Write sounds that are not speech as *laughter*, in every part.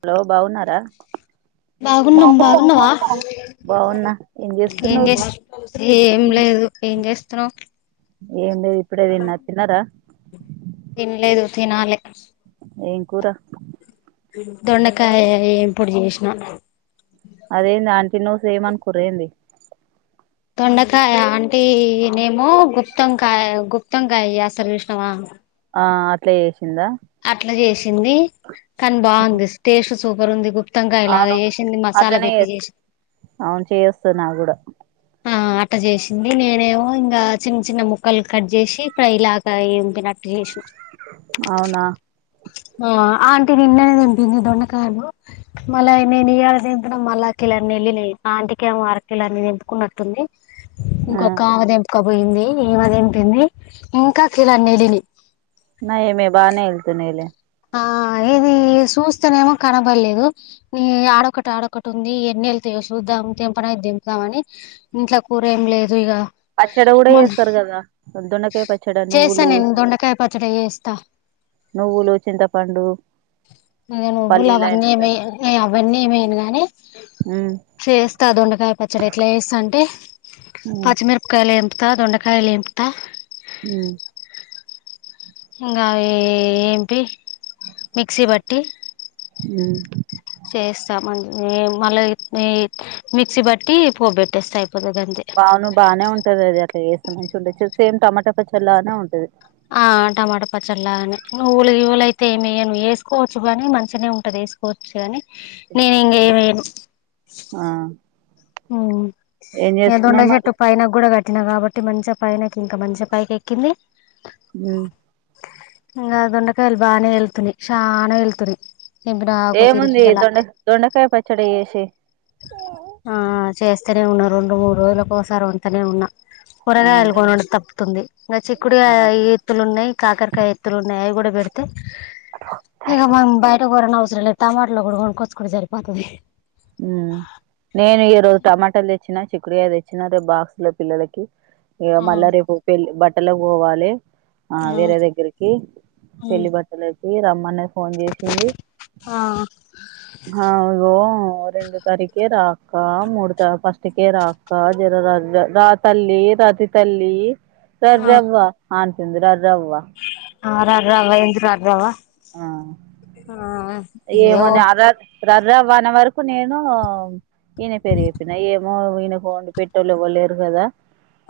hello బావున్నారా బాగున్నాం బాగున్నవా బాగున్నా ఏం చేస్తున్నావ్ చేస్త్ ఏం లేదు ఏం చేస్తున్నావు ఏం లేదు ఇప్పుడే తిన్న తిన్నారా తినాలే ఏం కూర దొండకాయ ఏంపుడు చేసినా అదేంది ఆంటీ నువ్వు సేమ్ అనుకుర్రా ఏంది దొండకాయ అంటీనేమో గుత్తంకాయ గుత్తంకాయ చేస్తారు చూశినవా ఆ అట్లే చేశిన అట్లా చేసింది కానీ బాగుంది టేస్ట్ సూపర్ ఉంది గు త్తంకాయ ఇలాగా అవును చేసింది మసాలా అట్లనే పెట్టి చే చేసింది అవును చేస్తున్నా కూడా ఆ అట్ట చేశింది నేనేమో ఇంగా చిన్న చిన్న ముక్కలు కట్ చేసి ఫ్రై లాగా ఏంపినట్టు చేశిన అవునా ఆ ఆంటీ నిన్ననే తెంపింది దొండకాయలు మళ్ళా నేను ఇయాల తేంపిన మళ్ళా కిలన్నీ ఎల్లినయ్ ఆ ఆంటీకేమో అరకిలన్ని తెంపుకున్నట్టుంది ఆ ఇంకొకామె తెంపుక పోయింది ఈమె తెంపింది ఇంకా కిలన్నీ ఎల్లినయ్ నయమే బానే వెళ్తునైలే ఆ ఇది చూస్తేనేమో కనబడలేదు ఈ ఆడొకటి ఆడొకటి ఉంది ఎన్నిెళ్తాయో చూద్దాం తెంపడానికి తెంపుదామని ఇంట్లో కూర ఏం లేదు ఇగా పచ్చడ గూడా చేస్తారు కదా దొండకాయ పచ్చడ చేస్తా నువ్వులు నేను దొండకాయ పచ్చడి నువ్వులు చింత ఇగా నువ్వులు అయినా అవన్నీ ఏం సరే ఏయ అవన్నీ ఏమయను గానీ ఉమ్ చేేస్తా దొండకాయ పచ్చడ ఎట్లా చేస్తా అంటే ఉమ్ పచ్చిమిరపకాయలు ఎంపుత దొండకాయలు ఎంపుతా ఉ ఇంగా ఆ ఏంపి మిక్సీ బట్టి ఉ చేస్తా మళ్ళీ మిక్సీ బట్టి ప పో పెట్టేస్తా బావును బాగానే ఉంటది అది అక్క వసు మంచి ఉండచ్చ సేమ్ టమాటా పచ్చళ్లానే ఉంటది ఆ టమాటా పచ్చళ్ళలా అని నువ్వులు ఇవ్వులయితే ఏమియ నువ్వు వేసుకోవచ్చు గానీ మంచినే ఉంటది తీసుకోవచ్చు కానీ నేను ఇంకేమ ఎయ్యను ఆ ఏం ఏద చేస్తున్నావు ఉండే మరి చెట్టు పైనకు కూడా కట్ ఎక్కినా కాబట్టి మంచిగా పయ నాకు ఇంకా మంచి పయకి ఎక్కింది హ ఇకా దొండకాయలు భనే ఎల్తున్నే చనా ఎల్తున్నే ఏముంది దొండ దొండకాయ పచ్చడి చేేసి ఆ చేస్తేనే ఉన్నా రెండు మూడు రోజులకసారి వంతనే ఉన్నా ఆ కూరగా ఎలుగొన తప్పుతుంది ఇంకా చిక్కుడు ఆ ఎత్తులు ఉన్నాయి కాకరకాయ ఎత్తులు ఉన్నాయి నయ కూడా బడతే ఇ మ బయటర టమాటట్లో ఊడు కోనకోచ్చుకుంటె సరిపోతాధి నేను ఈ రోజు టమాటాలు తెచ్చినా చిక్కురియా తెచ్చినా రేపు బాక్స్ లో పిల్లలకి ఇక ఆ మళ్ళా రేపు పెళ్లి బట్టలు పోవాలి ఆ వేరే దగ్గరికి పెళ్లి బట్టలు వసి రమ్మనే ఫోన్ చేసింది ఆ ఇగో రెండు తరీకే రాక మూడు త ఫస్ట్కే రాక జర రాజ రా తల్లి రా అతి తల్లి ఆ రర్రవ్వ అను తింద రర్రవ్వ ఆ *unintelligible* ఆ ఆ ఏవో ఏమని అ వన్ వరకు నేను ఈయన పేరు చెప్పిన ఎనలు ఎనాకు వాండి పెట్టెటోల్లు ఎవరు లెరు కథ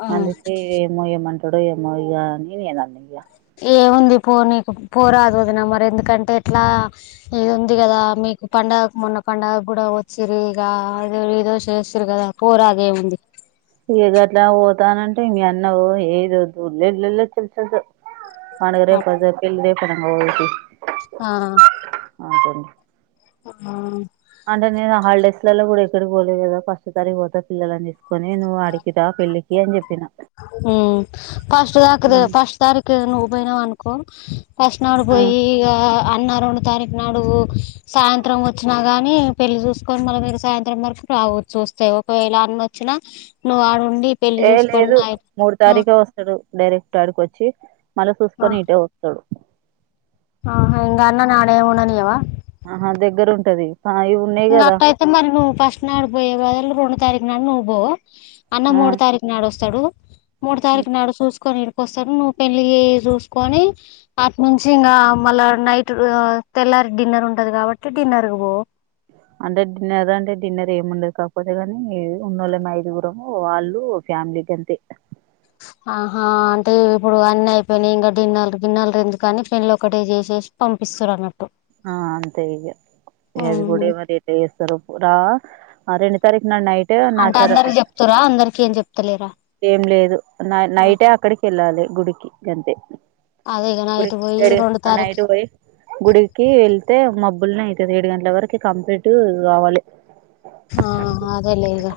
ఆ అండుకే ఎమో ఎమానుకోని చడోయమ్మోయ *unintelligible* ఏముంది పో నీకు పోరాదు వదిన మరి ఎందుకంటే ఎట్లా ఇది ఉంది కదా మీ మీకు పండుగకు మొన్న పండుగ కూడా వచ్చారు ఇక ఏదో ఏదో చేస్తుారు కదా కూరాగే ఉంది ఇగ అట్లా పోతానంటే మీ అన్న ఏదో దూళళ్ళల్లో తెలుసదు మాన అట్లా *unintelligible* ఆ ఆ అంటే నేను ఆ హాలిడేస్ లలో కూడా ఎక్కడికి పోలేదు కదా ఫస్ట్ తారీ పోతా పిల్లలని తీసుకని నువ్వు అడికితా పెల్లికి అని చెప్పిన ఫస్ట్ తాకి ఫస్ట్ తారఖ నువ్వు పోయినావు అనుకో ఫస్ట్ నాడు ఆ పోయి ఇగా అన్న రెండు తారీఖు నాడు సాయంత్రం వచ్చినా కానీ పెళ్ళి చూసుకొని మళ్ళీ మీరు సాయంత్రం వరకు రా చూస్తాయి ఒకవేళ అన్న వచ్చినా నువ్వు ఆడుండి పెళ్ళలి ఏ చూసు లేదు మూడు తారీఖే వస్తాడు డైరెక్ట్ ఆడికొచ్చి మళ్ళా చూసుకొని ఇటే వస్తాడు ఆ ఇంగా అన్న నాణే ఉననివా ఆహా దగ్గర ఉంటది ఆ, ఇవి ఉన్నాయి ఇ కదా అట్ అయితే మరి నువ్వు ఫస్ట్ నాడి పోయేలు రెండు తారీఖు నాడు నువ్వు పోవు అన్న ఆ మూడు తారీఖు నాడు వస్తాడు మూడు తారీఖు నాడు చూసుకొని ను పెళ్ చూసుకని అ నుంచి ఇ మళ్ళ నైట్ల్ స డిన్నర్ ఉంటది కాబట్టి డిన్నర్ పో అంటే డిన్నర్ అంటే డిన్నర్ ఏమిండదు కాకపోతే కానీ ఉన్నోళ్ళ మా ఐదుగురము వాళ్ళు ఫ్యామ్లీకి అంత ఆహా అంటే ఇప్పుడు అన్నీ అయిపోయినాయి ఇంకా గిన్నెలు గిన్నెలు ఎందు కాని పెళ్ళి ఒకటే చేసేసి పంపిస్తారు అన్నట్టు ఆ అంతే ఇక ఇ అది కూడా ఏ మరి ఎట్ చేస్తారు పరా ఆరెండు తారీఖు నాడు నైట్ అంటే నాచార అందరికి చెప్తార అందరికి ఏం చెప్తలేరా ఏం లేదు నైటే అక్కడికి వెళ్ళాలి గుడికి గంతే అదే ఇగ నైట్ పోయి గుడిడు రెండు అన్నా తారీఖు ఇడు పోయి గుడికి వెళ్తే మబ్బులనే అయితుంది ఏడు గంటల వరకు కంప్లీట్ కావాలి ఆ అదేలే ఈగ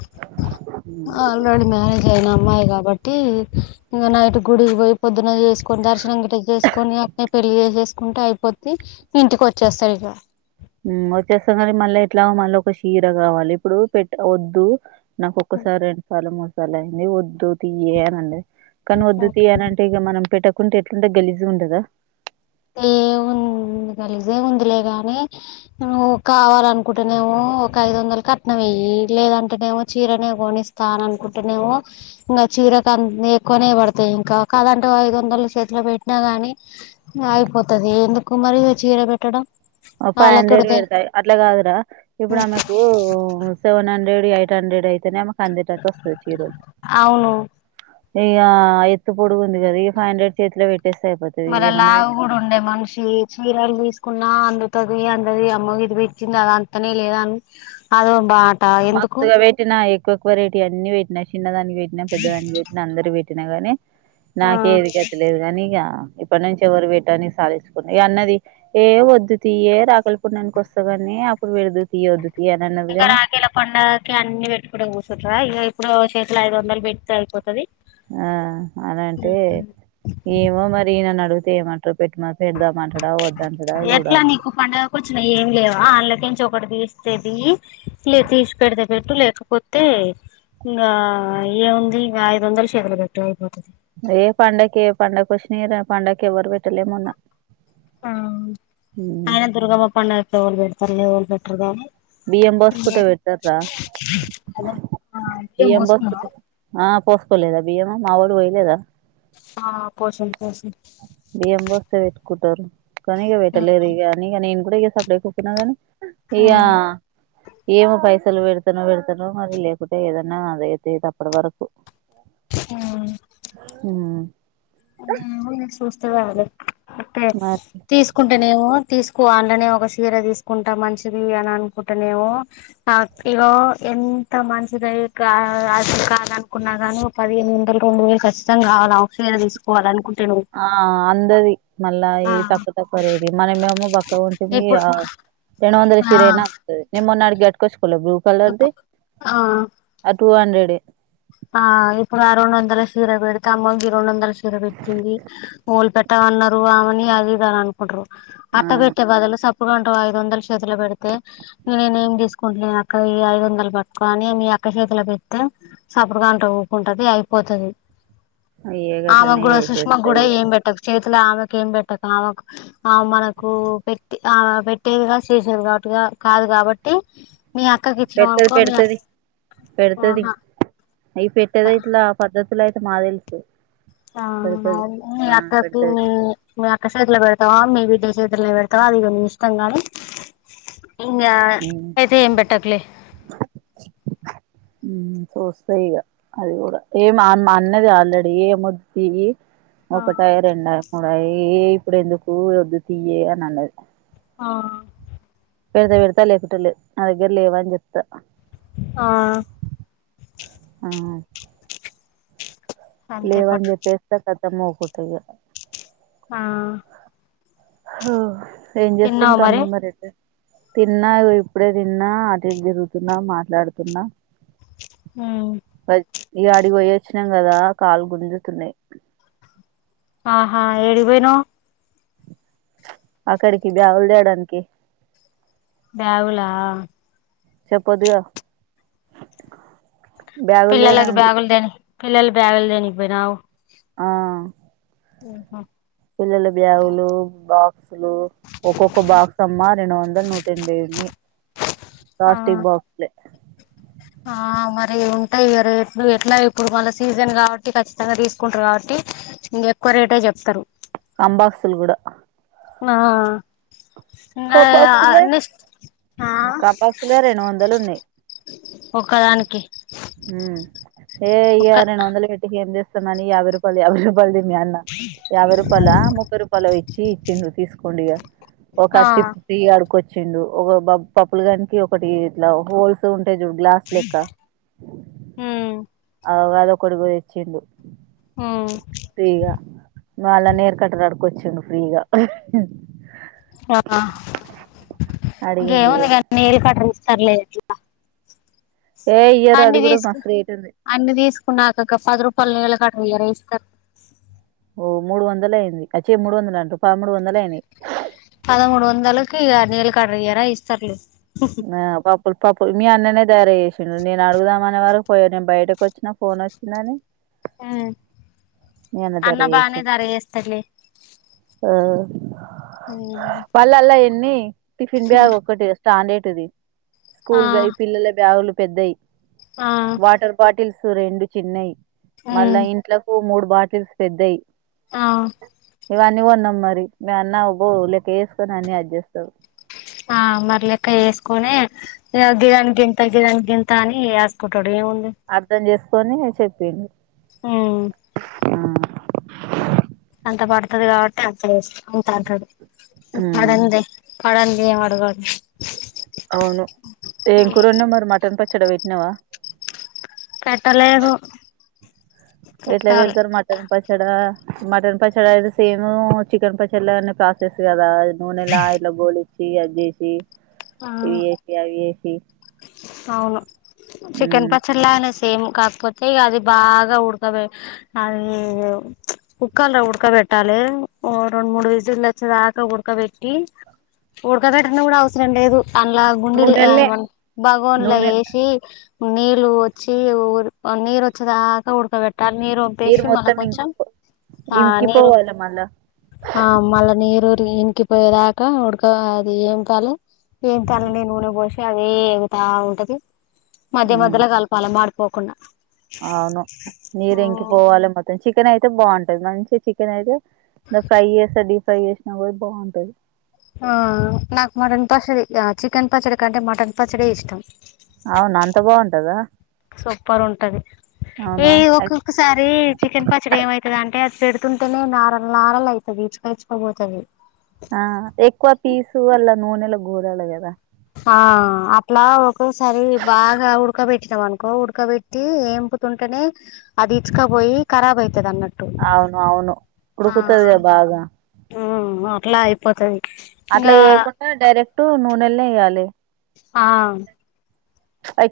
ఆల్రెడీ మ్యారేజ్ అయిన అమ్మాయి కాబట్టి ట్టి ఇంకా నైట్ గుడికి పోయి పొద్దున చేసుకొని దర్శనం ఇ గిట చేసుకొని అక్కనే పెళ్లి చేేేసుకని ఉంటా అయిపోతే ఇంటికి వచ్చేస్తారు ఇక వచ్చేస్తా కానీ మళ్ళా ఎట్లా మళ్ళీ ఒక చీర కావాలి ఇప్పుడు పెట్ట వద్దు నాకు ఒక్కసారి రెండు సార్లు మూడు సార్లు అయింది వద్దు తీయనండి కానీ వద్దు తీయనంటే ఇక మనం పెట్టకుంటే ఎట్లుంటే గలిజు ఉండదా అ కలిసి ఉందిలే గాని నువ్వు కావాలనుకుంటేనేమ ఒక ఐదు వందలు కట్న ఏ లేదంటేనేమో చీరనే కొనిస్తాను అనుకుంటేనేమ ఇంకా చీరకు ఎక్కువ పనే పడతాయి ఇంకా కాదంటే ఐదు వందల చేతిలో పెట్టినా గాని అయిపోతుది ఎందుకు మరి చీర పెట్టడం ఫైవ్ వాళ్ళకి హండ్రెడ్ ఉడతాయి పెడతాయి అట్లా కాదురా ఇప్పుడు ఆమెకు సెవెన్ హండ్రె హండ్రెడ్ ఎయిట్ హండ్రెడ్ అయితేనేకు అందేటట్టు వస్తుంది చీరోలు అవును ఇక ఎత్తు పొడుగు ఉంది కదా ఈ ఫైవ్ హండ్రెడ్ చేతిలో పెట్ మరి లావు కూడా ఉండేయి మనిషి చీరలు తీసుకున్నా అందు అది అంతది అమ్మ ఇది పెచ్చింది అద అంతనే లేదా అని అది బా మస్తుగా పెట్టినా ఎక్కువ ఎకువ రైటీ అన్ని పెట్టి చిన్న దానికి పెట్టి పెద్ద దానికి పెట్టి అందరుూ పెట్టి పట్టినా గానీ ఆ నాక ఏది గత లేదు కాగానీ ఇక ఇప్పటి నుంచి ఎవరు వేటాని సాాలించుకుని అన్నది ఏ వద్దుది ఏ రాకలిపుండానికి వస్తా కాడి ఏ అప్పుడు పెడదు తీయ వద్దు తీయ అన్నదుగానే పండకి అన్ని పెట్టుకు కూర్చుంటార ఇక ఇప్పుడు చేతుల ఐదు వందలు పెడితే అయిపోతుది ఆ అలాంటే ఏమో మరి ఈయనన్ను అడిగితే ఏమంటారు పెట్టమ పెడదామంటాడా వద్దంటాడా ఎట్లా చూడాలి నీకు పండగ కూచు ఏం లేవా అళ్ళకి అక్కడ తీస్తేది లే తీసి పెెడితే పెట్టు లేకపోతే ఇంకా ఏముంది ఇకా ఐదు వందలు చేతులు గట్లు అయిపోతుది ఏయ పండగకి ఏ పండగకు వష్ినీర పండగకే ఎవరు పెట్టలే మొన్న ఆ ఆయన దుర్గాబాప్ప అండ ఎవళ పెడతారు లేవళ పెట్టారుద బిఎం బాస్ కుట పెడతార్రా అదే బియ్యం పోసుకోలే ఆ పోసుకోలేదా బియ్యం మా వాడు పోయలేదా ఆ పోషం బియం బస్త పెట్ కుట్టారు కనీగ బట్టలే ర అనిగా నన్ సప్పుడే సప్పుడే కూప్పినదని ఇయయా ఏమ పైసా ఇత్తలు పెడతనో పెడతానో మరి లేకుంటే ఏదన్నా అద అవుతుది అప్పటి వరకు ఆ అ చూస్తే వాాల అే మరి తీసుకుంటేనేమో తీసుకో అలోనే ఒక సీర తీసుకుంటా మంచిది అని అనుకుంటేనేమ ఇలా ఎంత మంచిద అది కాాలనుకున్నా గానీ ఒక పదిహేను వందలు రెండు వేలు కఖచ్చితం కావాల తీసుకోవాలనుకుంట ఆ అంతది మళ్ళా ఈ తక్కువ తక్కువ రెడీ మన మేము బక్క ఉంటుంది ఇప్పుడు ఏె వంద ఆ శీరేనా అతుంది నిమ్న్నాడికి గట్కస్కోలే బ్లూ కలర్ది ఇప్పుడు ఆ ఆ టూ హండ్రెడ్ ఆ ఇప్పుడు ఆ రెండు వందల సీర పెడితే అమ్మకి రెండు వందల సీర పెట్టింది మూలు పెట్ట అట్ట అన్నారు ఆమని అది ఇాల అనుకుంట్రు అట్ట ఆ పెట్టే బాలు ఇప్పుడుంటో ఐదు వందలు చేతిలు పెడితే నేనే ఏమి తీసుకుంటలేక ఈ ఐదు వందలు పట్టుకో అని పక్క చేతిల పెస్తతే సపరుగాంట ఊకుంటది అయిపోతుది ఇగ ఆమేకి గట్లనే కూడా సుష్మా చేసేస్తా కూడ ఇగ ఏం బెట్టక చత్ర అసలా ఆమెకు ఏం పెట్టక ఆమెకు ఆ మనకు పెట్ ఆమె పెట్టేదిగా చేసేది కాబట్టి కాదు కాబట్టి మీ అక్కకి ఇచ్చినవ్ పెడతది అనుకో మీ అ పెడతది ఆహా అయి పెట్టేది ఇట్లా ఆ పద్ధతులైతే మా తెలుసు ఆ పెడతది అవు మీ ఆ అక్క పెడతది *inaudible* మీ అక్క చేతిలో పెడతావా మీ బిడ్డ చే చేతిలో పెడతావా అది ఇక నీ ఇష్టం గానీ ఇంగ అయితే ఏం బేట్టకులే పూస్తాయి ఇగా అది గూడా ఏమి మా అన్నది ఆల్రెడీ ఏమొద్దుతియీ ఆ ఒకటయి రెండ ముడాయి ఇప్పుడు ఎందుకు వద్దు తియ్యి అని అన్నది ఆ పెడతే పెడతా లేకుంటే లేదు నా దగ్గర లేవానీ చెప్తా ఆ ఉ అంతే లేవాని పట్టు చెప్పేస్తా కతమ్ ఉకుంట ఇగ ఆ ఏం చేస్తుండు తిన్నావా మరి తమ్ముడు మరీ ఎటుపో తిన్నా ఇప్పుడే తిన్నా అటు ఇటు తిరుగుతున్నా మాట్లాడుతున్నా ఉమ్ ఇగా అడిగి పోయొచ్చినాం కదా కాలు గుంజుతున్నాయి ఆహా ఏడికి పోయినావ్ అక్కడికి బ్యాగులు తేయడానికి బ్యాగుల చెప్పదుగా పిల్లకి బ్యాగులు దేని పిల్లల బ్యాగులు దేనికి పోయినావు ఆ ఉమ్ హ అసలు ఒక్కొక్క బాక్స్ అమ్మా రెండు వందల నూట ఎనభైఉన్నాయి ఆ ప్లాస్టిక్ బాక్స్లే ఆ మరి ఉంటాయి ఇగ రేట్లు ఎట్లా ఇప్పుడు మల్ల సీజన్ కాబట్టి ఖచ్చితంగా తీసుకుంటారు కాబట్టి ఇంక ఎక్కువ రేటే చెప్తారు అంబాక్సులు కూడా ఆ ఆ కంబాక్సులే ఉన్నాయ్ కదా *inaudible* ఆ కంబాక్సులే రెండు వందలు ఉన్నాయి ఒకదానికి ఉమ్ ఏ ఇక రెండు వందలు పెట్టికి ఏమి తెస్తాం అని రూపాల్ యాభై రూపాలల్ తెచ్ ఇగ అన్న యాబై రూపాల ముప్పై రూపలో ఇచ్చి ఇచ్చిండు తీస్కండి ఇగ కర్చిది ఇగ అడుకొచ్చిండు ఒక బబ్ పప్పులుగానికి ఒకటి ఇట్లా హోల్స్ ఉం టై చూడు గ్లాస్ లెక్క ఉమ్ అగొ అది ఒకటి కొనిచ్చిండు తే ఇగ మల్ల నేర్కట్టార్ అడు కొచ్చిండు ఫ్రీగా ఆహ ఇగ ఏముంది ఇగ నెయిల్ కట్టర్ సర్లే ఇచిన ఏ ఇయ్యరు అది అన్ని కూడా తీసుకు మస్తు రేట్ ఉంది అన్ని తీసుకు కున్నాక గా పది రూపాల నెయిల్ కట్టర్ ఇయ్యారా ఇస్తారు ఓ మూడు వందలైంది అచ్చి మూడు వందలు అంటు పదమూడు వందలు అయినాయి పదమూడు వందలకి నెయిల్ కట్టర్ ఇయ్యారా ఇస్తారులే ఆ పప్పుల్ పప్పుల్ మీ అన్ననైతే ధర చేసిండు నేను అడుగుదామనే వారకు పోయి నేను బయటకు వచ్చినా ఫోన్ ఒచ్చిందని ఉమ్ ధర అన్నబానే చేసిండు ధర చేస్తాడు లే మళ్ళ ఆన్ల ఎన్ని టిఫిన్ బ్యాగ్ ఒకటె స్టాండ్టిది ఆ స్కూల్ బ్యాగ్ పిల్లల బ్యాగులు పెద్దాయి, ఆ వాటర్ బాటిల్స్ రెండు చిన్నయి ఉమ్ మళ్ళా ఇంట్లకు మూడు బాటిల్స్ పెద్దాయి ఆ ఇవన్నీ కొన్నా న్నాం మరి మీ అన్న అబ్బో లేక్క వేసుకొని అన్ని అడ్ చేస్తాడు ఆ మరి లెక్కచేసుకునే ఇగ గీదానికి ఇంత గిదానికి గింతాని రాసుకుంటూ అర్ధం చేసుకొని చెప్పింది హ్మ్మ్ అంత పడుతుది కాబట్టి అంత చే అంత అంటడు ఉమ్, పడందే పడందే ఏం అడగడు అవును ఏం కూర అండినవ్ మరి మటన్ పచ్చడ పెట్టినవ పెట్టలేదు ఎట్లా పెట్టాలి పెడుతారు మటన్ పచ్చడా మటన్ పచ్చడా ఇది సేమ్ చికెన్ పచ్చడి లాగానే ప్రాసెస్ కదా నూనెలా ఇట్లా గోలిచ్చి అది చేసి ఆ ఇది ఏసి అది ఎసి అవును చికెన్ మ్మ్ పచ్చడి లాగనే సేమ్ కాకపోతే ఇగ అది బాగా ఉడకబె అది కుక్కర్లో ఉడకబె ట్టాలే ఓ రెండు మూడు విజిల్లు వచ్చేదాకా ఉడకబెట్టి ఉడకబెట్టను కూడా అవసరం లేదు అందులా గుండిలు నూనెల్నే ఎమం భగోన్లా నూనె ఏసి నీళ్ళు వచ్చి నీరు వచ్చే దాకా ఉడకబె ట్టలి నీరు వంప్పేసి మళ్ళా మొత్తం కొంచెం ఇంకి ఆ నీరు ఇంకిపోవాలి మళ్ళా ఆ మళ్ల నీరు టీ ఇంకిపోయేదాకా ఉడక అది ఏం తాలే ఏం తాలే నూనే పోసి అది తా ఉంటది మధ్య మ్మ్ మధ్యలో కలపాల మాడిపోకుండా అవును నీరు ఇంకి పోవాలి మొత్తం చికెన్ అయితే బాగుంటది మంచి చికెన్ అయితే ను ఫ్రేయ్ చేస్తే డీప్ ఫ్రై చేసిన కూడా బాగుంటది ఆ నాకు మటన్ పచ్చడి చికెన్ పచ్చడి కంటే మటన్ పచ్చడే ఇష్టం అవునా అంత బాగుంటదా సూపర్ ఉంటది ఈ అవునా అయి- ఒక్కొక్కసారి చికెన్ పచ్చడి ఏమయితాది అంటే అది పెడు తుంటేనే నారల్ నారల్ అయితది ఇచ్చుకఇచ్చుక పోతది ఆ ఎక్కువ పీసు అల్లా నూనెలో గోలాలే కదా ఆ అట్లా ఒక్కొక్కసారి బాగా ఉడకబెట్టినాం అనుకో ఉడకబెట్టి ఏం ఉడుకుతుంటేనే అది ఇచ్చుకపోయి కరాబ్ అయితది అన్నట్టు అవును అవును ఉడుకుతది కదా బాగా ఉమ్మ్ అట్లా అయిపోతది అట్లా ఇంగా ఏయకుండా డైరెక్ట్ నూనెలనే ఏయ్యాలి ఆ ఐ